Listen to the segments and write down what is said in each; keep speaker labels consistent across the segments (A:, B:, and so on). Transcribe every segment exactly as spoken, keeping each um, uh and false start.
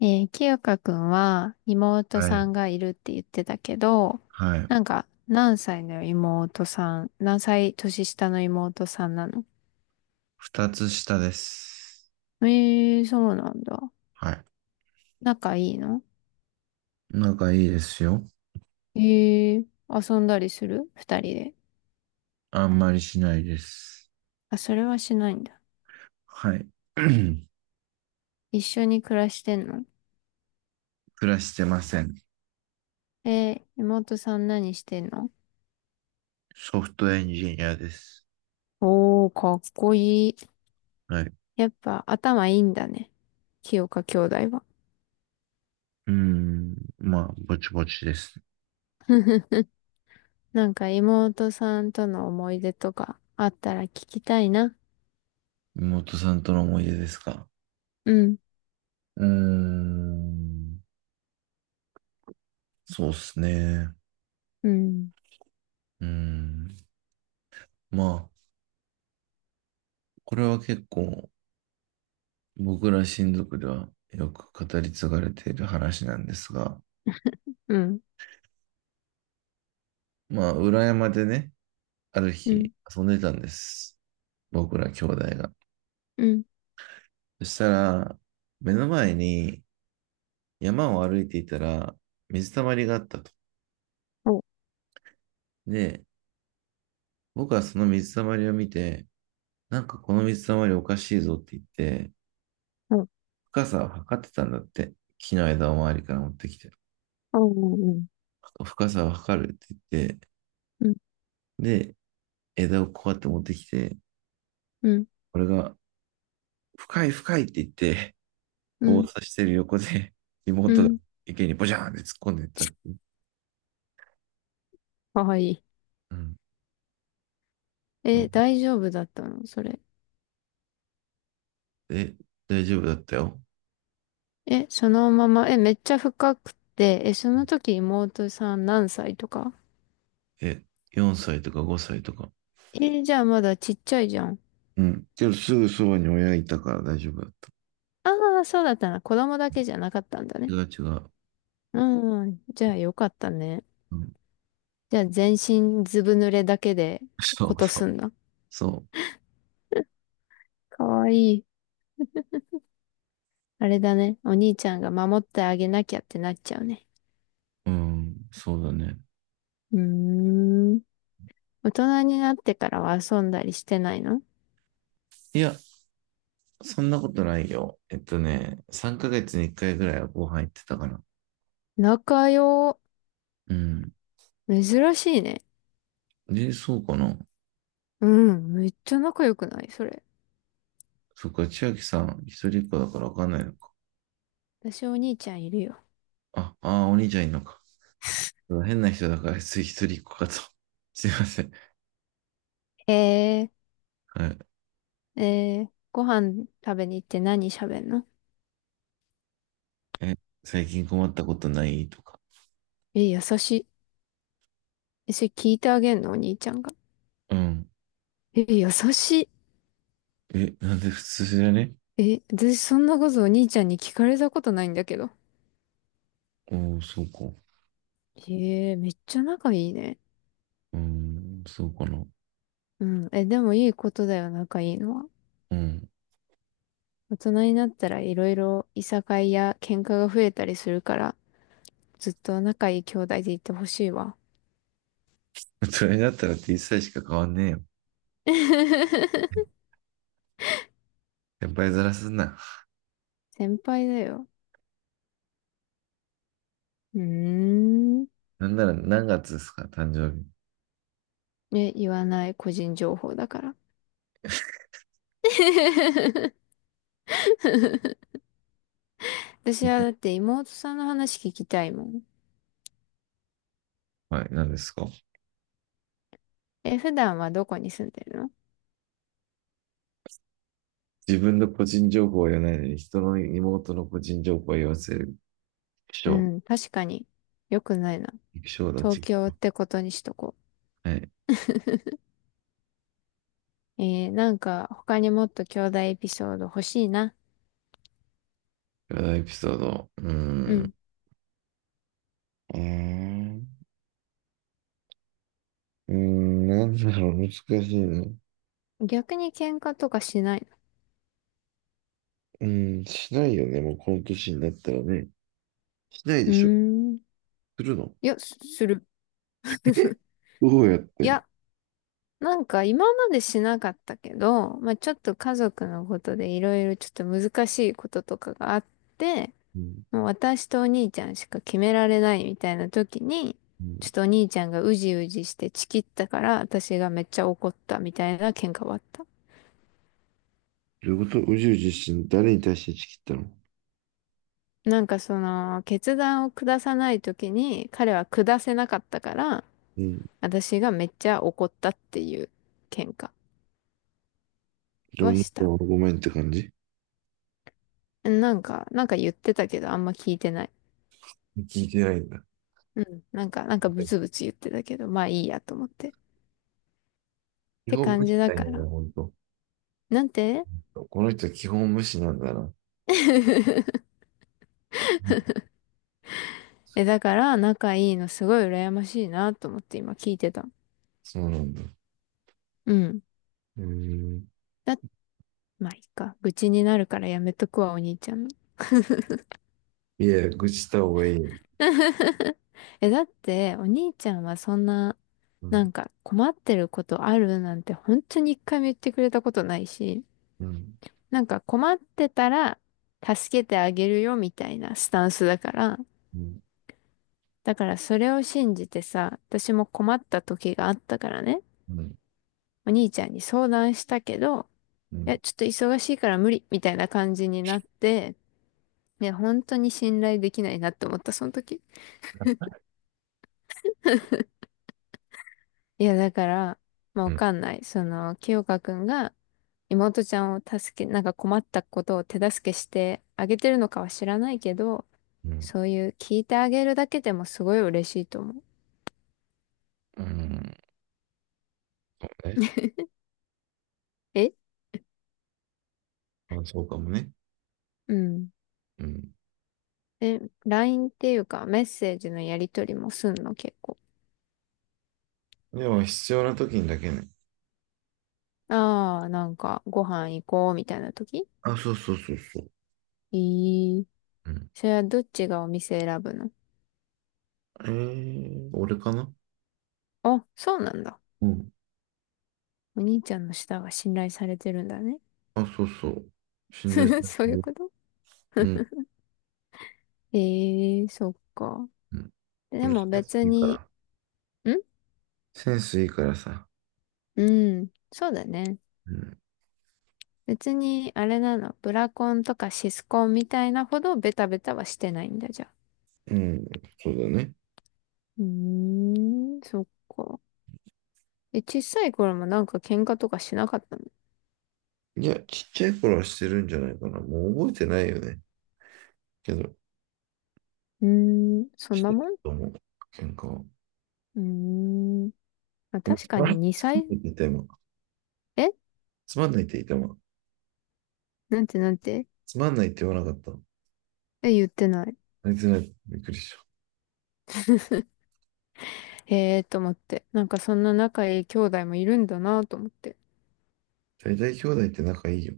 A: えー、清香くんは妹
B: は
A: さ
B: い。
A: んがいるって言ってたけど、
B: はい。
A: なんか何歳の妹さん、何歳年下の妹さんなの？
B: 二つ下です。
A: えー、そうなんだ。
B: はい。
A: 仲いいの？
B: 仲いいですよ。
A: えー、遊んだりする二人で。
B: あんまりしないです。
A: あ、それはしないんだ。
B: はい。
A: 一緒に暮らしてんの？
B: 暮らしてません。
A: えー、妹さん何してんの？
B: ソフトエンジニアです。
A: おー、かっこいい。
B: はい。う
A: やっぱ頭いいんだね。清香兄弟は。
B: ーん。まあ、ぼちぼちです。
A: なんか妹さんとの思い出とかあったら聞きたいな。
B: 妹さんとの思い出ですか？
A: うん、
B: うーん。そうっすね。
A: うん、
B: うーん。まあ、これは結構僕ら親族ではよく語り継がれている話なんですが、
A: うん、
B: まあ、裏山でね、ある
A: うん、
B: 日、遊んでたんです。僕ら兄弟が。
A: うん。
B: そしたら、目の前に山を歩いていたら、水たまりがあったと。
A: お、
B: で、僕はその水たまりを見て、なんかこの水たまりおかしいぞって言って、
A: お、
B: 深さを測ってたんだって。木の枝を周りから持ってきて。
A: お、うん、
B: 深さを測るって言って、
A: うん、
B: で、枝をこうやって持ってきて、
A: うん、
B: 俺が、深い深いって言って、
A: う
B: 棒を
A: ん、
B: 刺してる横で、
A: う
B: 妹が
A: ん。
B: 池にボジャーンって突っ込んでいったっていう。
A: かわいい。
B: うん。そ
A: え、
B: う。
A: 大丈夫だったのそれ？
B: え、大丈夫だったよ。
A: え、そのまま、え、めっちゃ深くて、え、その時妹さん何歳とか？
B: え、よんさいとかごさいとか。
A: え、じゃあまだちっちゃいじゃん。
B: うん。けどすぐそばに親いたから大丈夫だった。
A: ああ、そうだったな。子供だけじゃなかったんだ
B: 違
A: ね。
B: う違う。
A: うん、じゃあよかったね。
B: うん。
A: じゃあ全身ずぶ濡れだけで
B: そ
A: こ
B: う
A: と
B: そ
A: す
B: う。
A: んだ。
B: そ
A: かわいい。あれだね。お兄ちゃんが守ってあげなきゃってなっちゃうね。
B: う。うん。そうだね。
A: うーん。大人になってからは遊んだりしてないの？
B: いや、そんなことないよ。えっとね、さんかげつにいっかいぐらいはご飯行ってたから。
A: 仲良。
B: うん。
A: 珍しいね。
B: で、そうかな。
A: うん。めっちゃ仲良くないそれ？
B: そっか、千秋さん、一人っ子だからわかんないのか。
A: 私お兄ちゃんいるよ。
B: あ、ああ、お兄ちゃんいるのか。変な人だから、つい一人っ子かと。すいません。
A: え
B: はい。
A: ー、えー、ご飯食べに行って何喋んの？
B: え、最近困ったことないとか。
A: え、優しい。え、それ聞いてあげんのお兄ちゃんが？
B: うん。
A: え、優し
B: え、なんで普通じゃね？
A: い。え、私そんなことお兄ちゃんに聞かれたことないんだけど。
B: おー、そうか。
A: えー、めっちゃ仲いいね。
B: うーん、そうかな。
A: うん。え、でもいいことだよ、仲いいのは。
B: うん。
A: 大人になったらいろいろいさかいや喧嘩が増えたりするから、ずっと仲いい兄弟でいてほしいわ。
B: そになったら T 歳しか変わんねえよ。先輩ずらすな。
A: 先輩だよ。うーん。
B: なんなら何月ですか誕生日？
A: え、言わない個人情報だから。私はだっ て妹さんの話聞きたいもん。
B: はい、何ですか？
A: え、普段はどこに住んでるの？
B: 自分の個人情報は言わないのに、人の妹の個人情報は言わせる。気
A: う
B: 象。
A: ん、確かに。よくないな。
B: 気象だ、
A: 東
B: 気
A: 京
B: 象。
A: ってことにしとこ
B: はい。
A: う。えー、なんか他にもっと兄弟エピソード欲しいな。
B: このエピソード。うー
A: う
B: ん。
A: ん。
B: うーん。うーん、なんだろう、難しいな。う
A: 逆に喧嘩とかしない
B: ーん、しないよね、もうこの年になったらね。しないで
A: の？う
B: しょ。
A: ーん。
B: するの？
A: いや、すする。
B: え、 どうやっ
A: い
B: て、
A: や、なんか今までしなかったけど、まあちょっと家族のことでいろいろちょっと難しいこととかがあって、
B: うん。
A: もう私とお兄ちゃんしか決められないみたいな時に、
B: う
A: ちょっ
B: ん。
A: とお兄ちゃんがうじうじしてチキったから私がめっちゃ怒ったみたいな喧嘩はあった。
B: どういうこと宇宙自身、誰に対して打ち切ったの？
A: なんかその決断を下さない時に彼は下せなかったから、
B: うん。
A: 私がめっちゃ怒ったっていう喧嘩
B: 情
A: は
B: 熱
A: した。
B: はごめんって感じ。
A: なんか、なんか言ってたけど、あんま聞いてない。
B: 聞いてないんだ。
A: うん。なんか、なんかブツブツ言ってたけど、まあいいやと思って。っ
B: 基
A: て
B: 本
A: 感
B: 無視
A: じだ
B: なん
A: か
B: だよね
A: ら。
B: ほんと。
A: なんて
B: この人は基本無視なんだな。
A: え、だから、仲いいのすごい羨ましいなと思って今聞いてた。
B: そうなんだ。
A: うん。
B: うーん。
A: だ、まあいいか。愚痴になるからやめとくわ、お兄ちゃんの。
B: いや、愚痴した方がいいよ。
A: え、だって、お兄ちゃんはそんな、
B: う
A: な
B: ん。
A: んか困ってることあるなんて本当に一回も言ってくれたことないし、
B: うん。
A: なんか困ってたら助けてあげるよみたいなスタンスだから、
B: うん。
A: だからそれを信じてさ、私も困った時があったからね、
B: うん。
A: お兄ちゃんに相談したけど、
B: う
A: いや、
B: ん。
A: ちょっと忙しいから無理みたいな感じになって、いや、本当に信頼できないなって思った、その時。いや、だから、まあ、
B: う
A: わ
B: ん。
A: かんない。その、清香くんが妹ちゃんを助け、なんか困ったことを手助けしてあげてるのかは知らないけど、
B: うん。
A: そういう聞いてあげるだけでもすごい嬉しいと思う。
B: うん。え、
A: え
B: まあ、そうかもね。
A: うん。
B: うん。
A: え、ライン っていうかメッセージのやりとりもすんの結構？
B: でも、必要な時にだけね。
A: ああ、なんかご飯行こうみたいな時？
B: あ、そうそうそうそう。
A: えー、
B: うん。
A: それはどっちがお店選ぶの？
B: えー、俺かな？
A: あ、そうなんだ。
B: うん。
A: お兄ちゃんの舌が信頼されてるんだね。
B: あ、そうそう。心霊さ
A: そう
B: れ
A: いう
B: る。
A: こと？
B: うん。
A: ええー、そっか。
B: うん。
A: で
B: 俺セ
A: も
B: ンス
A: 別
B: いいか
A: に、
B: ら。
A: ん、
B: センスいいからさ。
A: うん、そうだね。
B: うん。
A: 別に、あれなの、ブラコンとかシスコンみたいなほどベタベタはしてないんだじゃあ。
B: うん。そうだね。
A: うーん、そっか。え、小さい頃もなんか喧嘩とかしなかったの？
B: いや、ちっちゃい頃はしてるんじゃないかな。もう覚えてないよね。けど、
A: うーん、そん
B: し
A: な
B: てた
A: もん？
B: と思う。喧嘩は。
A: うーん。まあ、
B: でも
A: 確
B: つ
A: か
B: まんな
A: に
B: いつ
A: 2
B: まん
A: 歳、
B: ないって言った今。
A: え
B: つまんないって言った今。
A: なんて？なんて？
B: つまんないって言わなかった。
A: え、言ってない。
B: あいつら、びっくりした。
A: へえーと思って。なんかそんな仲いい兄弟もいるんだなと思って。
B: 大体兄弟って仲いいよ。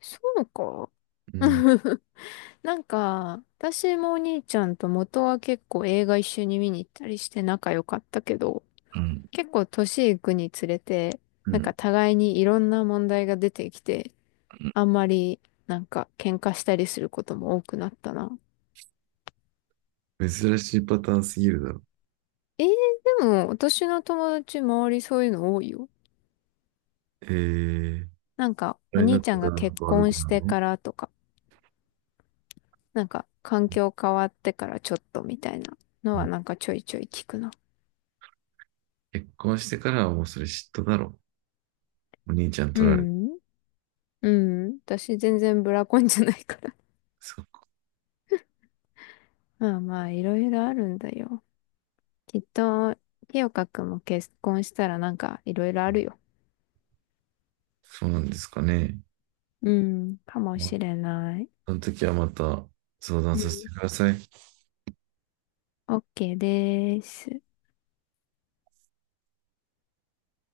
A: そうか。
B: うん。
A: なんか、私もお兄ちゃんと元は結構映画一緒に見に行ったりして仲良かったけど、
B: うん。
A: 結構年いくにつれて、
B: う
A: なんか
B: ん。
A: 互いにいろんな問題が出てきて、あんまりなんか喧嘩したりすることも多くなったな。
B: 珍しいパターンすぎるだろ。
A: えー、でも私の友達周りそういうの多いよ。
B: えー、
A: なんか
B: あ
A: お
B: れになっ
A: 兄ちゃ
B: て
A: ん
B: か
A: が
B: らなんか
A: 結
B: 悪
A: 婚
B: く
A: し
B: な
A: て
B: るの？
A: からとか、なんか環
B: うん。
A: 境変わってからちょっとみたいなのはなんかちょいちょい聞くな。
B: 結婚してからはもうそれ嫉妬だろ。お兄ちゃん
A: う
B: 取られて。
A: ん。うん。私全然ブラコンじゃないから。
B: そうか。
A: まあまあいろいろあるんだよ。きっと、清香くんも結婚したらなんかいろいろあるよ。
B: そうなんですかね。
A: うん、かも
B: まあ、
A: しれない。
B: その時はまた相談
A: うん。
B: させてください。
A: OK です。